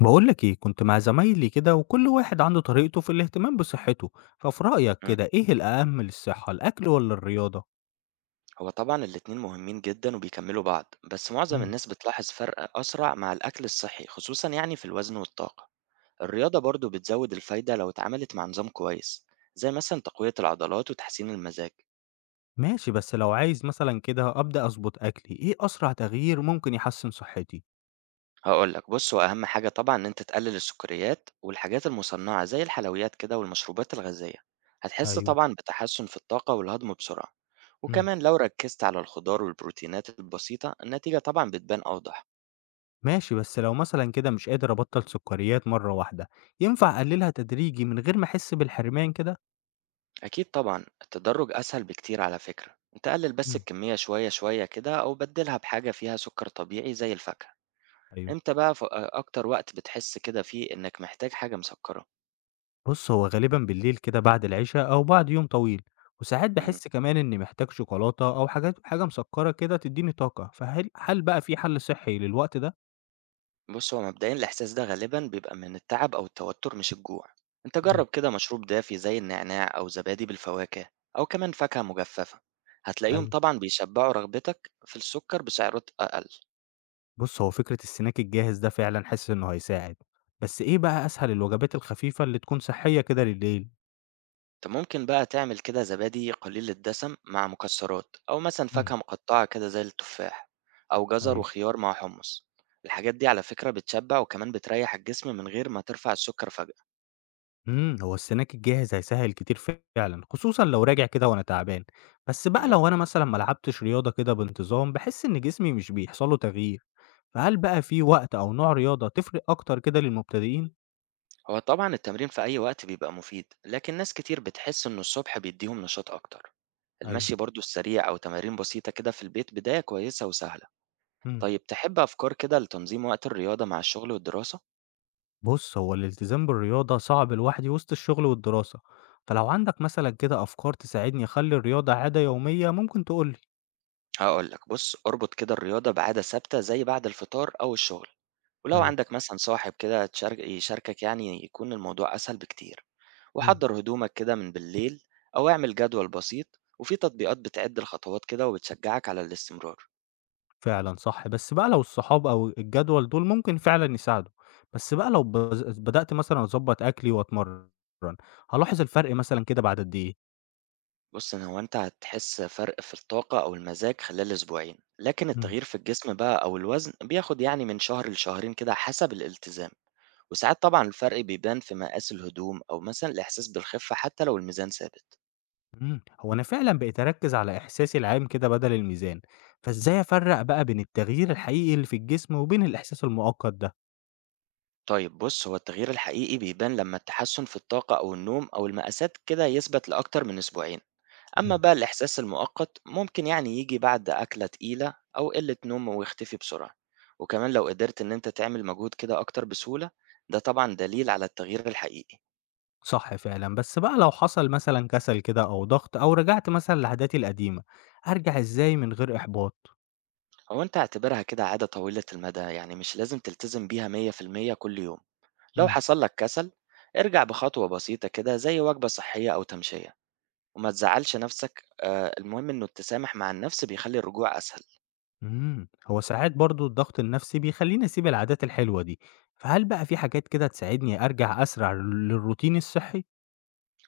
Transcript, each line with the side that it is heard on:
left: بقولك ايه، كنت مع زمايلي كده وكل واحد عنده طريقته في الاهتمام بصحته. ففي رأيك
right: إمم.
left: كده ايه الأهم للصحة، الأكل ولا الرياضة؟
right: هو طبعًا الاتنين مهمين جدًا وبيكمّلوا بعض، بس معظم
left: مم.
right: الناس بتلاحظ فرق أسرع مع الأكل الصحّي، خصوصًا يعني في الوزن والطاقة. الرياضة برضه بتزوّد الفايدة لو اتعملت مع نظام كويس، زي مثلًا تقوية العضلات وتحسين المزاج.
left: ماشي، بس لو عايز مثلا كده أبدأ أظبط أكلي ايه أسرع تغيير ممكن يحسن صحتي؟
right: هاقول لك بُص، هو أهم حاجة طبعًا إن أنت تقلل السكريات والحاجات المصنّعة زي الحلويات كده والمشروبات الغازية، هتحس
left: ايوه.
right: طبعًا بتحسُّن في الطاقة والهضم بسرعة.
left: مم.
right: وكمان لو ركّزت على الخضار والبروتينات البسيطة، النتيجة طبعًا بتبان أوضح.
left: ماشي، بس لو مثلا كده مش قادر أبطل سكريات مرة واحدة ينفع أقللها تدريجي من غير ما أحس بالحرمان كده؟
right: أكيد طبعا التدرج أسهل بكتير، على فكرة أنت قلل بس
left: مم.
right: الكمية شوية شوية كده أو بدلها بحاجة فيها سكر طبيعي زي الفاكهة.
left: أيوه.
right: إمتى بقى أكتر وقت بتحس كده فيه إنك محتاج حاجة مسكرة؟
left: بُص، هو غالبًا بالليل كده بعد العشا أو بعد يوم طويل، وساعات
right: مم.
left: باحس كمان إني محتاج شوكولاتة أو حاجة مسكّرة كده تدّيني طاقة، فهل بقى في حل صحّي للوقت ده؟
right: بص، هو مبدئيا الإحساس ده غالبا بيبقى من التعب أو التوتر مش الجوع. أنت
left: إمم.
right: جرب كده مشروب دافي زي النعناع أو زبادي بالفواكه أو كمان فاكهة مجففة. هتلاقيهم
left: أيوه.
right: طبعا بيشبعوا رغبتك في السكر بسعرات أقل.
left: بُص، هو فكرة السناك الجاهز ده فعلًا حاسس إنه هيساعد، بس إيه بقى أسهل الوجبات الخفيفة اللي تكون صحّية كده لليل؟
right: أنت ممكن بقى تعمل كده زبادي قليل الدسم مع مكسرات أو مثلا
left: إمم.
right: فاكهة مقطعة كده زي التفاح أو جزر
left: أيوه.
right: وخيار مع حمص. الحاجات دي على فكرة بتشبع وكمان بتريح الجسم من غير ما ترفع السكر فجأة.
left: هو السناك الجاهز هيسهّل كتير فعلًا، خصوصًا لو راجع كده وأنا تعبان، بس بقى
right: مه.
left: لو أنا مثلًا ما لعبتش رياضة كده بانتظام، باحس إن جسمي مش بيحصل له تغيير. فهل بقى في وقت أو نوع رياضة تفرق أكتر كده للمبتدئين؟
right: هو طبعا التمرين في أي وقت بيبقى مفيد، لكن ناس كتير بتحس إنه الصبح بيديهم نشاط أكتر.
left: أيوه.
right: المشي برضو السريع أو تمارين بسيطة كده في البيت بداية كويسة وسهلة.
left: إمم،
right: طيب تحب أفكار كده لتنظيم وقت الرياضة مع الشغل والدراسة؟
left: بُص، هو الالتزام بالرياضة صعب لوحدي وسط الشغل والدراسة، فلو عندك مثلًا كده أفكار تساعدني أخلّي الرياضة عادة يومية ممكن تقول لي.
right: هقولك بص، اربط كده الرياضة بعادة ثابتة زي بعد الفطار أو الشغل، ولو
left: أيوه.
right: عندك مثلا صاحب كده تشارك يشاركك يعني يكون الموضوع أسهل بكتير.
left: إمم،
right: وحضر هدومك كده من بالليل، أو اعمل جدول بسيط وفي تطبيقات بتعد الخطوات كده وبتشجعك على الاستمرار.
left: فعلًا صح، بس بقى لو الصحاب أو الجدول دول ممكن فعلًا يساعدوا، بس بقى لو بدأت مثلًا أضبّط أكلي وأتمرّن، هالاحظ الفرق مثلًا كده بعد قد إيه؟
right: بص إن هو أنت هتحس فرق في الطاقة أو المزاج خلال أسبوعين، لكن
left: إمم.
right: التغيير في الجسم بقى أو الوزن بياخد يعني من شهر لشهرين كده حسب الالتزام. وساعات طبعا الفرق بيبان في مقاس الهدوم أو مثلا الإحساس بالخفة حتى لو الميزان ثابت.
left: هو أنا فعلًا بقيت أركّز على إحساسي العام كده بدل الميزان، فإزاي أفرّق بقى بين التغيير الحقيقي اللي في الجسم وبين الإحساس المؤقت ده؟
right: طيب بص، هو التغيير الحقيقي بيبان لما التحسن في الطاقة أو النوم أو المقاسات كده يثبت لأكتر من أسبوعين. أما
left: إمم،
right: بقى الإحساس المؤقت ممكن يعني يجي بعد أكلة تقيلة أو قلة نوم ويختفي بسرعة. وكمان لو قدرت إن أنت تعمل مجهود كده أكتر بسهولة، ده طبعا دليل على التغيير الحقيقي.
left: صح فعلًا، بس بقى لو حصل مثلًا كسل كده أو ضغط أو رجعت مثلًا لعاداتي القديمة، أرجع إزاي من غير إحباط؟
right: هو أنت اعتبرها كده عادة طويلة المدى، يعني مش لازم تلتزم بيها 100% كل يوم. لو
left: إمم،
right: حصل لك كسل، ارجع بخطوة بسيطة كده زي وجبة صحية أو تمشية. وما تزعّلش نَفْسك، المهم إنه التسامح مع النَفْس بيخلّي الرجوع أسهل.
left: إمم، هو ساعات برضه الضغط النفسي بيخلّيني أسيب العادات الحلوة دي، فهل بقى في حاجات كده تساعدني أرجع أسرع للروتين الصحّي؟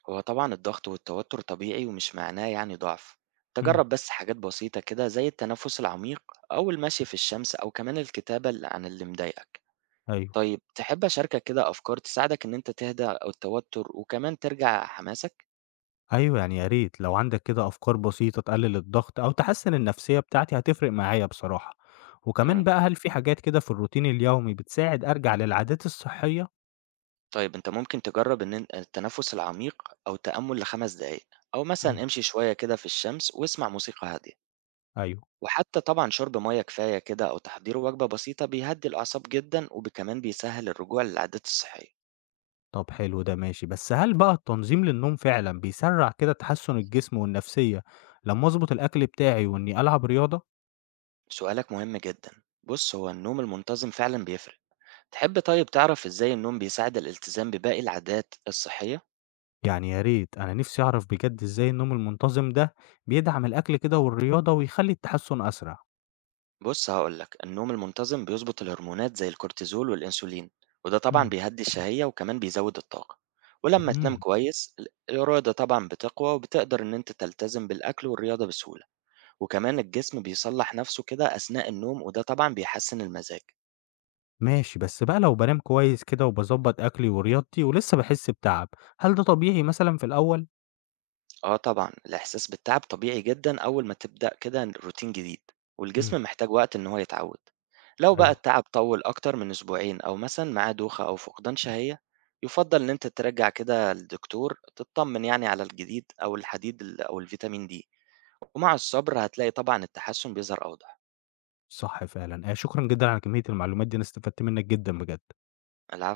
right: هو طبعًا الضغط والتوتر طبيعي ومش معناه يعني ضعف.
left: إمم.
right: تجرّب بس حاجات بسيطة كده زي التنفُّس العميق أو المشي في الشمس أو كمان الكتابة عن اللي مضايقك.
left: أيوه.
right: طيب تحب أشاركك كده أفكار تساعدك إن أنت تهدى أو التوتر وكمان ترجع حماسك؟
left: أيوه، يعني يا ريت لو عندك كده أفكار بسيطة تقلل الضغط أو تحسّن النفسية بتاعتي هتفرق معايا بصراحة، وكمان
right: إمم.
left: بقى هل في حاجات كده في الروتين اليومي بتساعد أرجع للعادات الصحية؟
right: طيب أنت ممكن تجرّب إن أنت التنفُّس العميق أو التأمُّل ل5 دقايق أو
left: إمم.
right: مثلًا امشي شوية كده في الشمس واسمع موسيقى هادية.
left: أيوه.
right: وحتى طبعًا شرب مَيّة كفاية كده أو تحضير وجبة بسيطة بيهدّي الأعصاب جدًا وكمان بيسهّل الرجوع للعادات الصحية.
left: طب حلو ده ماشي، بس هل بقى التنظيم للنوم فعلًا بيسرّع كده تحسُّن الجسم والنفسية لمّا أضبط الأكل بتاعي وإني ألعب رياضة؟
right: سؤالك مهم جدًا. بُص، هو النوم المنتظم فعلًا بيفرق. تحب طيب تعرف إزاي النوم بيساعد الالتزام بباقي العادات الصحية؟
left: يعني يا ريت، أنا نِفْسي أعرف بجد إزاي النوم المنتظم ده بيدعم الأكل كده والرياضة ويخلّي التحسُّن أسرع.
right: بُص هاقول لك، النوم المنتظم بيضبط الهرمونات زي الكورتيزول والأنسولين، وده طبعًا
left: إمم.
right: بيهدّي الشهية وكمان بيزوّد الطاقة. ولمّا تنام
left: إمم.
right: كويس، الإرادة طبعًا بتقوى وبتقدر إن أنت تلتزم بالأكل والرياضة بسهولة. وكمان الجسم بيصلح نفسه كده أثناء النوم وده طبعًا بيحسّن المزاج.
left: ماشي، بس بقى لو بانام كويس كده وباضبط أكلي ورياضتي ولسه باحس بتعب، هل ده طبيعي مثلًا في الأول؟
right: آه طبعًا، الإحساس بالتعب طبيعي جدًا أول ما تبدأ كده روتين جديد،
left: إمم.
right: والجسم محتاج وقت إن هو يتعوّد. لو بقى
left: أيوه.
right: التعب طوّل أكتر من أسبوعين أو مثلًا معاه دوخة أو فقدان شهية، يُفضّل إن أنت ترجّع كده للدكتور تتطمن يعني على الجديد أو الحديد أو الفيتامين D. ومع الصبر هتلاقي طبعًا التحسّن بيظهر أوضح.
left: صح فعلًا، شكرًا جدًا على كمية المعلومات دي أنا استفدت منك جدًا بجد.
right: العفو.